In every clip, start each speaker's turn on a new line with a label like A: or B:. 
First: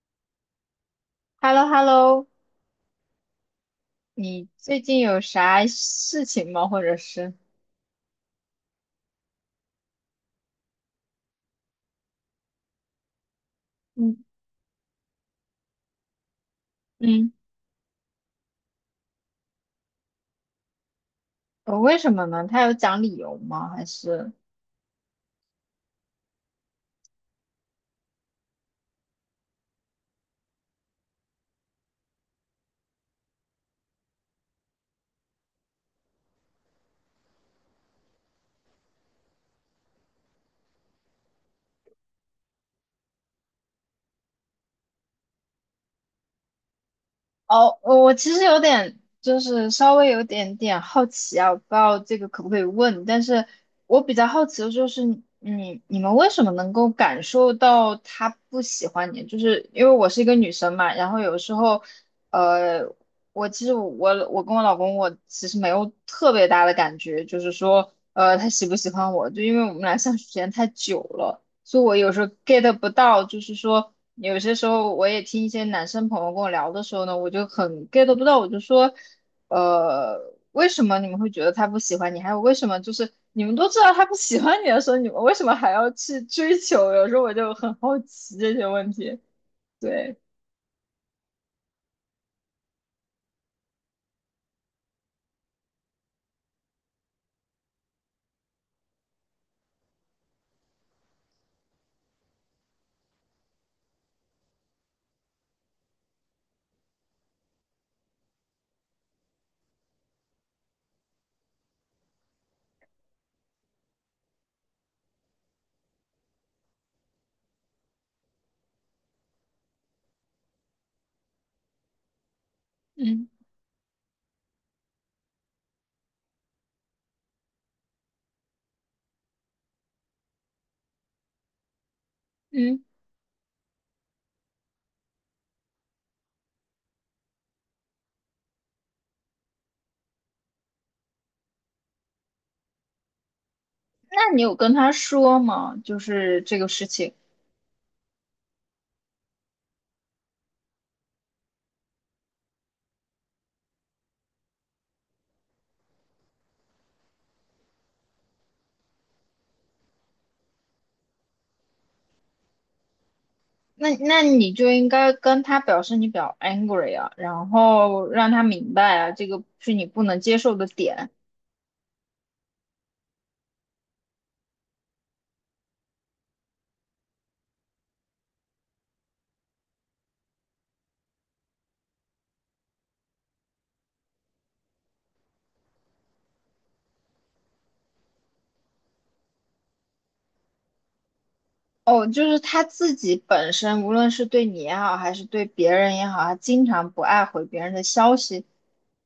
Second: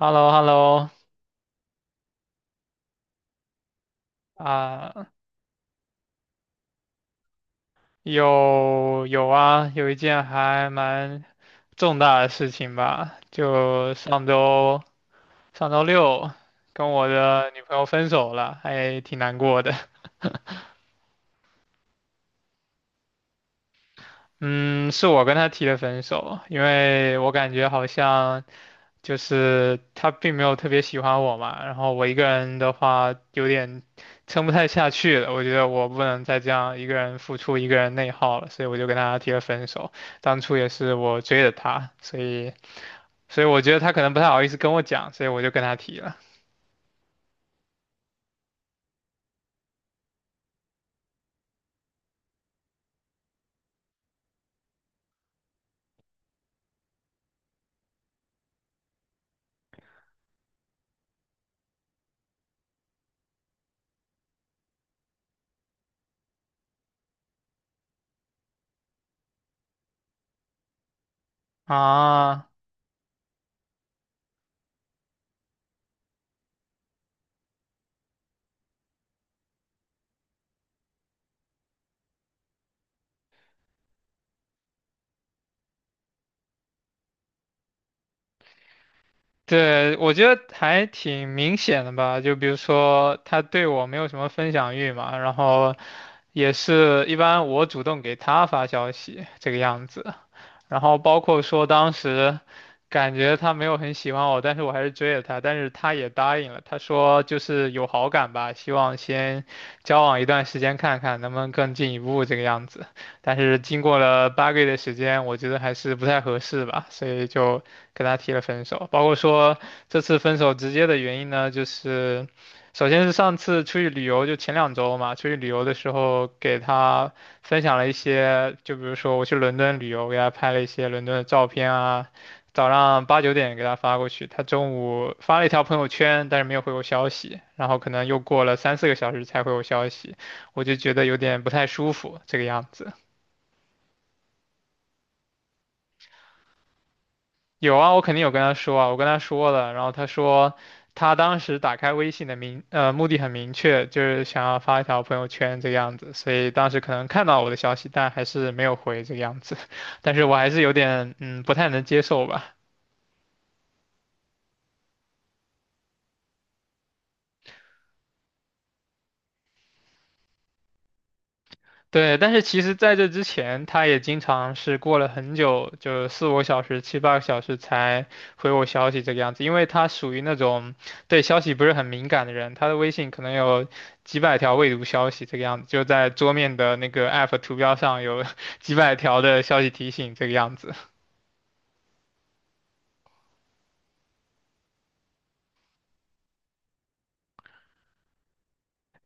A: h e l l o h e l l o
B: h e l l o h e l l o 你最近
A: 啊，
B: 有啥事情吗？或者是，
A: 有啊，有一件还蛮重大的事情吧，就
B: 嗯
A: 上周六跟我
B: 嗯，
A: 的女朋友分手了，还挺难过的。
B: 为什么呢？他有讲理由吗？还是？
A: 嗯，是我跟她提的分手，因为我感觉好像就是他并没有特别喜欢我嘛，然后我一个人的话有点撑不太下去了，我觉得我不能再这样一个人付出、一个人内耗了，所以我就跟他提了分手。当初也是我追的他，所以我觉得他可能不太好意思跟我讲，所以我就跟他提了。
B: 哦，我其实有点，就是稍微有点点好奇啊，我不知道这个可不可以问，但是我比较好奇的就是，你们为什么能够感受到他不喜欢你？就是因为我是一个女生嘛，然后有时候，呃，我其实我跟我老公，我其实没有特别大的感觉，就是说，他喜不喜欢我，就因为我们俩相处时间太久了。所以我有时候
A: 啊，
B: get 不到，就是说有些时候我也听一些男生朋友跟我聊的时候呢，我就很 get 不到，我就说，呃，为什么你们会觉得他不喜欢你？还有为什么就是你们都知道他不喜欢你的时候，你们为什么还要去追求？有时候我就很好奇这些问题。
A: 对，我
B: 对，
A: 觉得还挺明显的吧，就比如说他对我没有什么分享欲嘛，然后也是一般我主动给他发消息这个样子。然后包括说当时感觉他没有很喜欢我，但是我还是追了他，但是他也答应了，他说就是有好感吧，希望先交往一段时间看看能不能更进一步这个样子。但是经过了八个月的时间，我觉得还是不太合适吧，所以就跟他提了分手。包括说这次分手直接的原因呢，就是首先是
B: 嗯
A: 上次出去旅游，就前两周嘛，出去旅游的时候给他分享了一些，就比如说我去伦敦旅游，给他拍了一些伦敦的照片啊。早
B: 嗯，
A: 上八九点给他发过去，他中午发了一条朋友圈，但是没有回我消息，然后可能又过了三四个小时才回我消息，我就觉得有点不太舒服，这个样子。
B: 那你有跟他说吗？就是这个事情。
A: 有啊，我肯定有跟他说啊，我跟他说了，然后他说他当时打开微信的目的很明确，就是想要发一条朋友圈这个样子，所以当时可能看到我的消息，但还是没有回这个样子，但是我还是有点不太能接受吧。
B: 那那你就应该跟他表示你比较 angry 啊，然后让他明白啊，这个是你不能接受的点。
A: 对，但是其实在这之前，他也经常是过了很久，就四五个小时、七八个小时才回我消息这个样子，因为他属于那种对消息不是很敏感的人，他的微信可能有几百条未读消息这个样子，就在桌面的那个 app 图标上有 几百条的消息提醒这个样子。
B: 哦，就是他自己本身，无论是对你也好，还是对别人也好，他经常不爱回别人的消息。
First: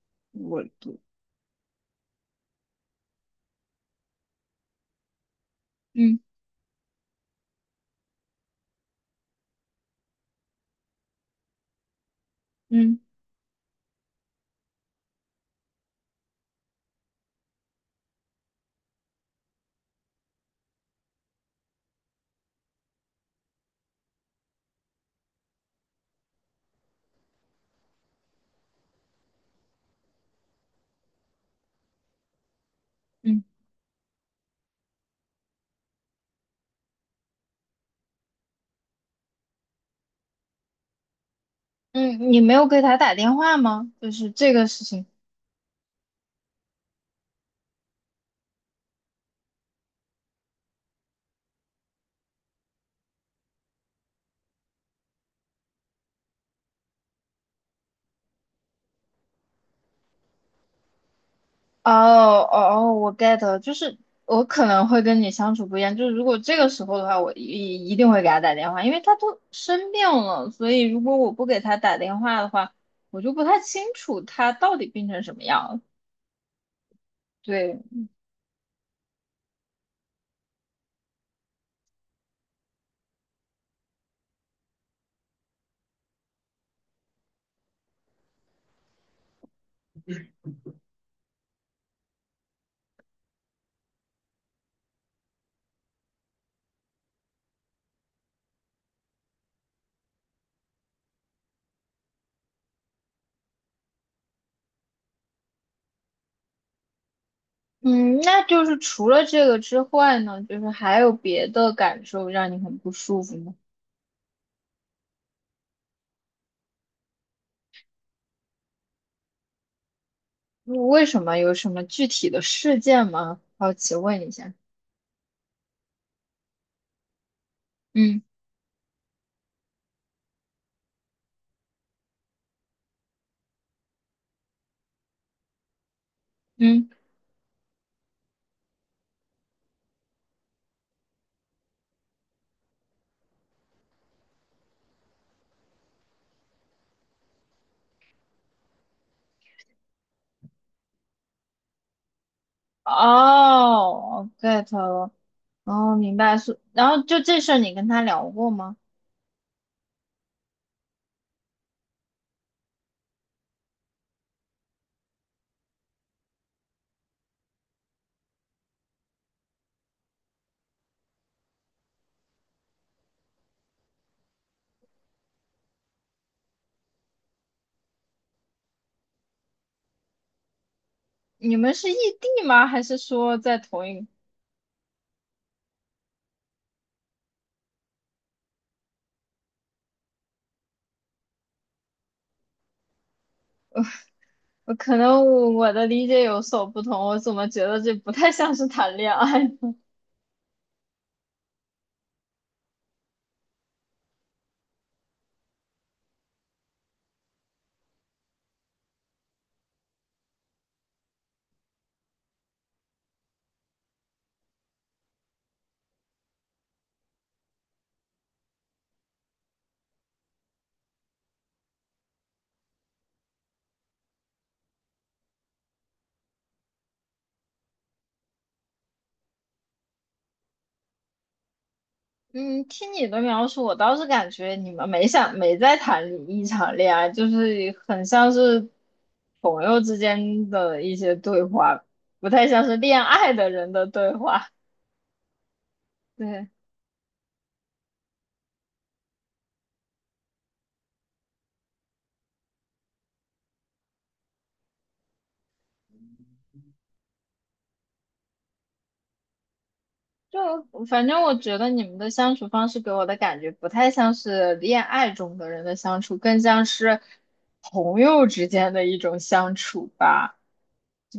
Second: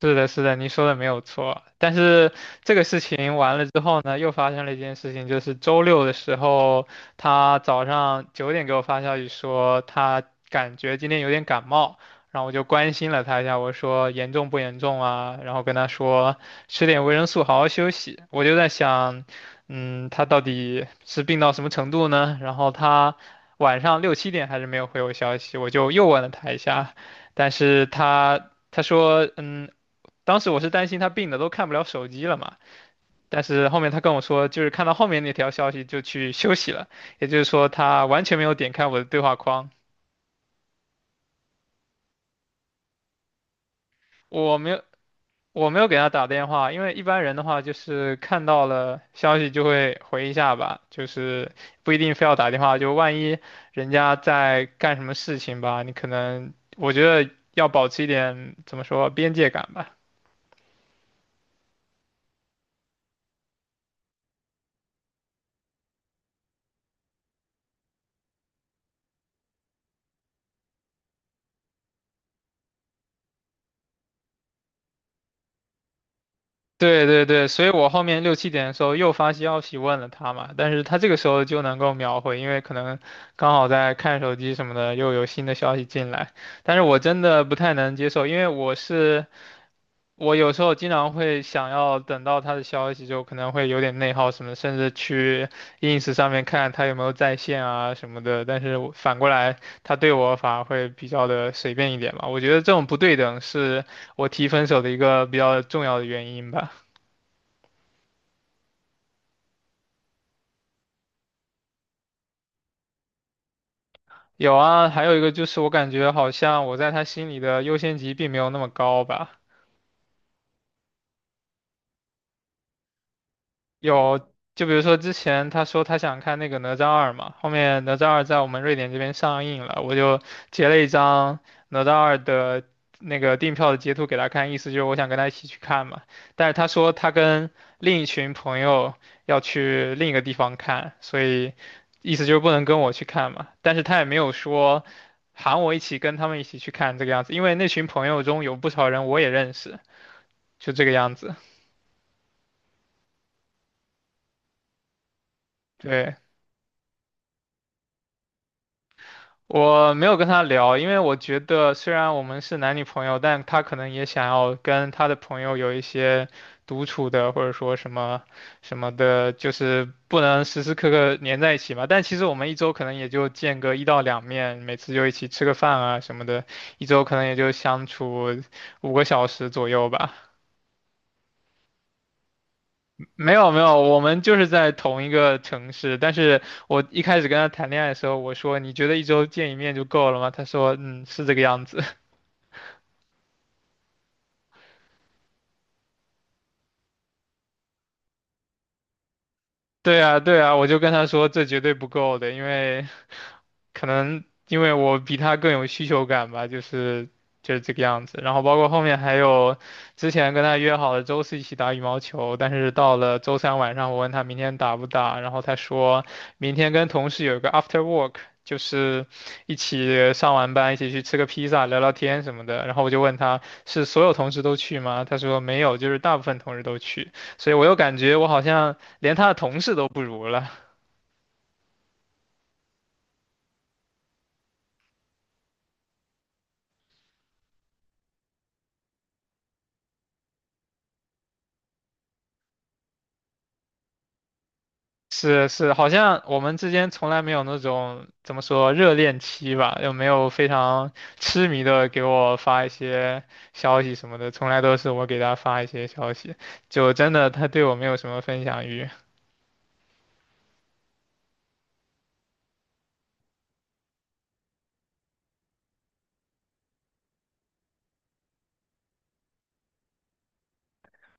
A: 是的，是的，
B: 我，
A: 您说的没有错。但是这个事情完了之后呢，又发生了一件事情，就是周六的
B: 嗯
A: 时候，他早上九点给我发消息说他感觉今天有点感冒，然后我就关
B: 嗯
A: 心了他一下，我说严重不严重啊？然后跟他说吃点维生素，好好休息。我就在想，嗯，他到底是病到什么程度呢？然后他晚上六七点还是没有回我消息，我就又问了他一下，但是他。他说：“嗯，当时我是担心他病的都看不了手机了嘛，但
B: 嗯
A: 是后面他跟我说，就是看到后面那条消息就去休息了，也就是说他完全没有点开我的对话框，
B: 嗯，你没有给他打电话吗？就是这
A: 我
B: 个
A: 没有
B: 事情。
A: 我没有给他打电话，因为一般人的话就是看到了消息就会回一下吧，就是不一定非要打电话，就万一人家在干什么事情吧，你可能我觉得要保持一点怎么说边界感吧。
B: 哦哦哦，我 get 了，就是我可能会跟你相处不一样，就是如果这个时候的话，我一定会给他打电话，因为他都生病了，所以如果我不给他打电话的话，我就不太清楚他到底病成什么样了。
A: 对对对，所以
B: 对，
A: 我后面六七点的时候又发消息问了他嘛，但是他这个时候就能够秒回，因为可能刚好在看手机什么的，又有新的消息进来。但是我真的不太能接受，因为我有时候经常会想要等到他的消息，就可能会有点内耗什么，甚至去 ins 上面看他有没有在线啊什么的。但是我反过来，他对我反而会比较的随便一点嘛，我觉得这种不对等是我提分手的一个比较重要的原因吧。
B: 嗯，那就是除了这个之外呢，就是还有别的感受让你很不舒服吗？
A: 有啊，还有一个就是我感觉好像我在他心里的优先级并没有那么高吧。
B: 嗯为什么？有什么具体的事件吗？好奇
A: 有，
B: 问一下。
A: 就比如说之前他说他想看那个《哪吒二》嘛，后面《哪吒二》
B: 嗯
A: 在我们瑞典这边上映了，我就截了一张《哪吒二》的那个订票的截图给他看，意思就是我想跟他一起去看嘛。但是他
B: 嗯，
A: 说他跟另一群朋友要去另一个地方看，所以意思就是不能跟我去看嘛。但是他也没有说喊我一起跟他们一起去看这个样子，因为那群朋友中有不少人我也认识，就这个样子。
B: 哦，get 了。哦，
A: 对，
B: 明白是，然后就这事儿你跟他聊过吗？
A: 我没有跟他聊，因为我觉得虽然我们是男女朋友，但他可能也想要跟他的朋友有一些独处的，或者说什么什么的，就是不能时时刻刻黏在一起嘛。但其实我们一周可能也就见个一到两面，每次就一起吃个饭啊什么的，一周可能也就相处五个小时左右吧。
B: 你们是异地吗？还是
A: 没
B: 说
A: 有没
B: 在
A: 有，
B: 同
A: 我
B: 一？
A: 们就是在同一个城市，但是我一开始跟他谈恋爱的时候，我说你觉得一周见一面就够了吗？他说嗯是这个样子。
B: 我可能我的理解有所不同，我怎么觉得这不太像是谈恋爱呢？
A: 对啊，对啊，我就跟他说这绝对不够的，因为可能因为我比他更有需求感吧，就是这个样子。然后包括后面还有之前跟他约好了周四一起打羽毛球，但是到了周三晚上，我问他明天打不打，然后他说明天跟同事有一个 after work。就是一起上完班，一起去吃个披萨、聊聊天什么的。然后我就问他是所有同事都去吗？他说没有，就是大部分同事都去。所以我又感觉我好像连他的同事都不如了。
B: 嗯，听你的描述，我倒是感觉你们没想没在谈一场恋爱，就是很像是朋友之间的一些对话，不太像是恋爱的人的对话。
A: 是是，好 像我
B: 对。
A: 们之间从来没有那种怎么说热恋期吧，又没有非常痴迷的给我发一些消息什么的，从来都是我给他发一些消息，就真的他对我没有什么分享欲。
B: 就反正我觉得你们的相处方式给我的感觉不太像是恋爱中的人的相处，更像是朋友之间的一种相处吧。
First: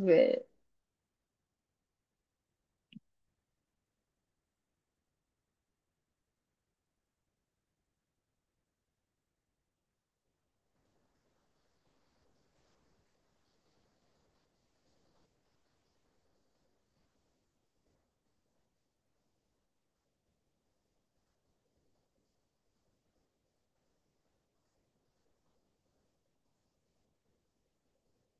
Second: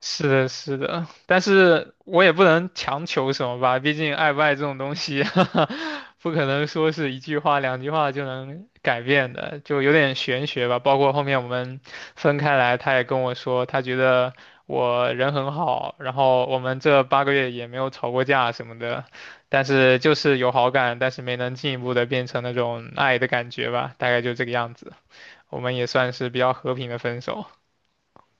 A: 是的，是的，但是我也不能强求什么吧，毕竟爱不爱这种东西，不可能说是一句话、两句话就能改变的，就有点玄学吧。包括后面我们分开来，他也跟我说，他觉得我人很好，然后我们这八个月也没有吵过架什么的，但是就是有好感，但是没能进一步的变成那种爱的感觉吧，大概就这个样子。我们也算是比较和平的分手。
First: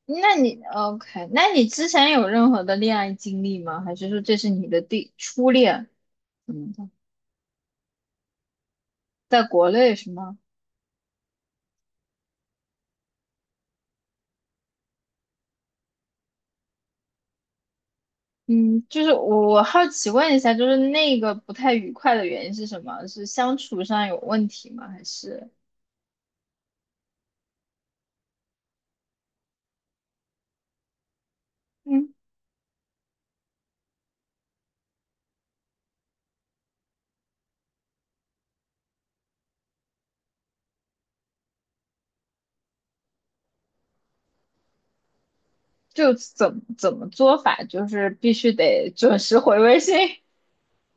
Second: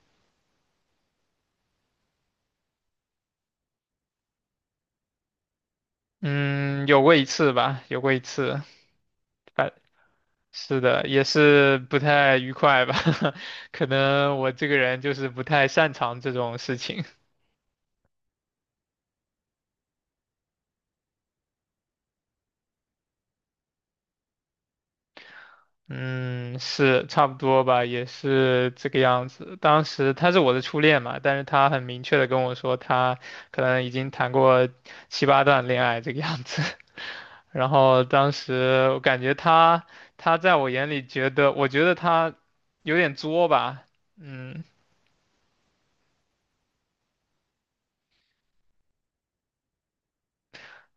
B: 那你 OK？那你之前有任何的恋爱经历吗？还是说这是你的第初恋？嗯，
A: 嗯，有过一次吧，有过一次。
B: 在国内是吗？
A: 是的，也是不太愉快吧，可能我这个人就是不太擅长这种事情。
B: 嗯，就是我好奇问一下，就是那个不太愉快的原因是什么？是相处上有问题吗？还是？
A: 嗯，是差不多吧，也是这个样子。当时他是我的初恋嘛，但是他很明
B: 嗯？
A: 确的跟我说，他可能已经谈过七八段恋爱这个样子。然后当时我感觉他，他在我眼里觉得，我觉得他有点作吧，嗯，
B: 就怎么做法，就是必须得准时回微信。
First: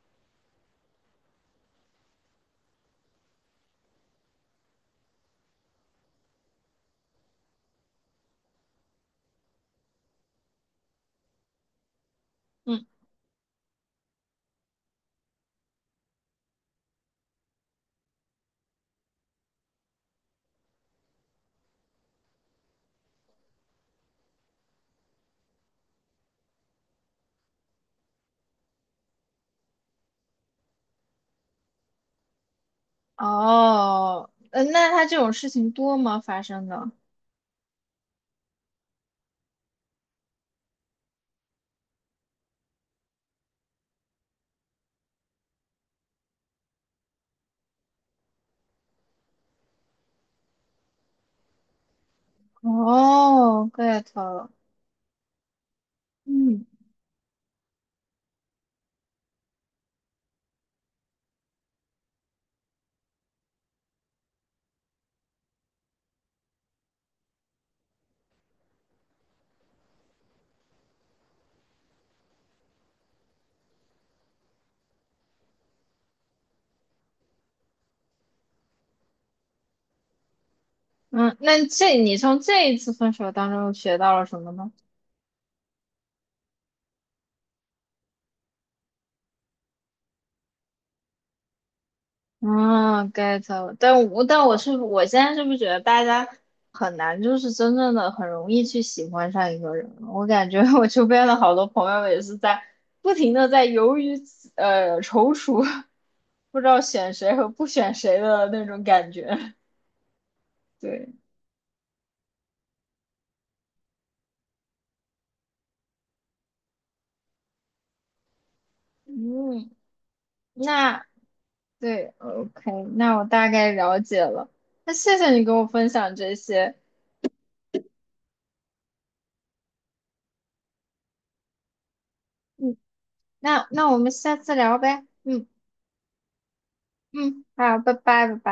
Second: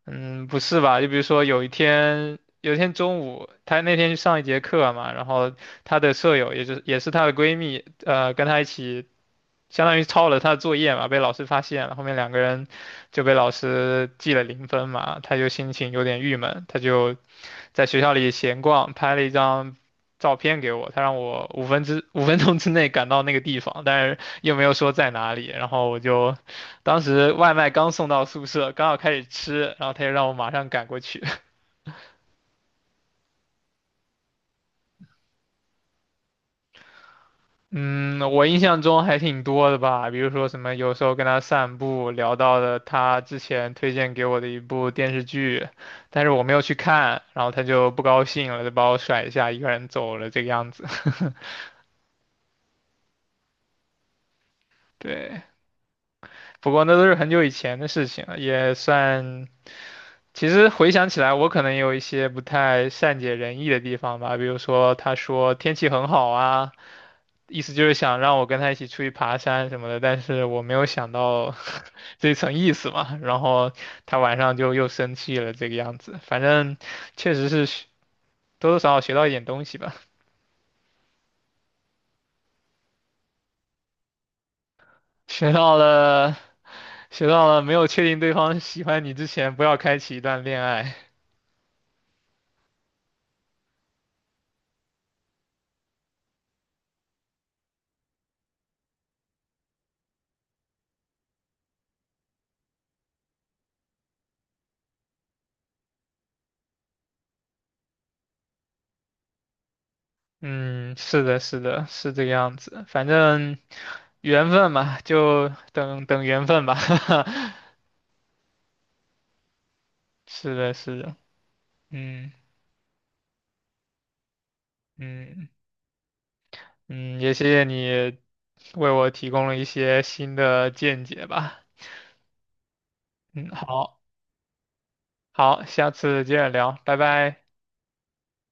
A: 嗯，不是吧？就比如说有一天，有一天中午，她那天去上一节课嘛，然后她的舍友，也就是也是她的闺蜜，跟她一起，相当于抄了她的作业嘛，被老师发现了，后面两个 人
B: 嗯，
A: 就被老师记了0分嘛，她就心情有点郁闷，她就在学校里闲逛，拍了一张照片给我，他让我五分之五分钟之内赶到那个地方，但是又没有说在哪里。然后我就当时外卖刚送到宿舍，刚好开始吃，然后他就让我马上赶过去。
B: 哦，那他这种事情多吗？发生的？
A: 嗯，我印象中还挺多的吧，比如说什么有时候跟他散步聊到了他之前推荐给我的一部电视剧，但是我没有去看，然后他就不高兴了，就把我甩下一个人走了这个样子。
B: 哦，get 了。
A: 对。
B: 嗯
A: 不过那都是很久以前的事情了，也算。其实回想起来，我可能也有一些不太善解人意的地方吧，比如说他说天气很好啊，意思就是想让我跟他一起出去爬山什么的，但是我没有想到 这层意思嘛，然后他晚上就又生气了，这个样子。反正确实是多多少少学到一点东西吧，
B: 嗯，那这你从这一次分手当中又学到了什么呢？
A: 学到了，学到了没有确定对方喜欢你之前，不要开启一段恋爱。
B: 啊，get 了。但我是我现在是不是觉得大家很难，就是真正的很容易去喜欢上一个人了。我感觉我周边的好多朋友也是在不停的在犹豫，踌躇，不知道选谁和不选谁的那种感觉。
A: 嗯，
B: 对，
A: 是的，是的，是这个样子。反正缘分嘛，就等等缘分吧。
B: 嗯，
A: 是的，是
B: 那
A: 的，
B: 对
A: 嗯
B: OK，那我大概了解了。那谢谢你
A: 嗯
B: 跟我分享这些，
A: 嗯，也谢谢你为我提供了一些新的见解吧。
B: 嗯，
A: 嗯，
B: 那我
A: 好，
B: 们下次聊呗，嗯
A: 好，下次接着聊，拜拜。
B: 嗯，好，拜拜，拜拜。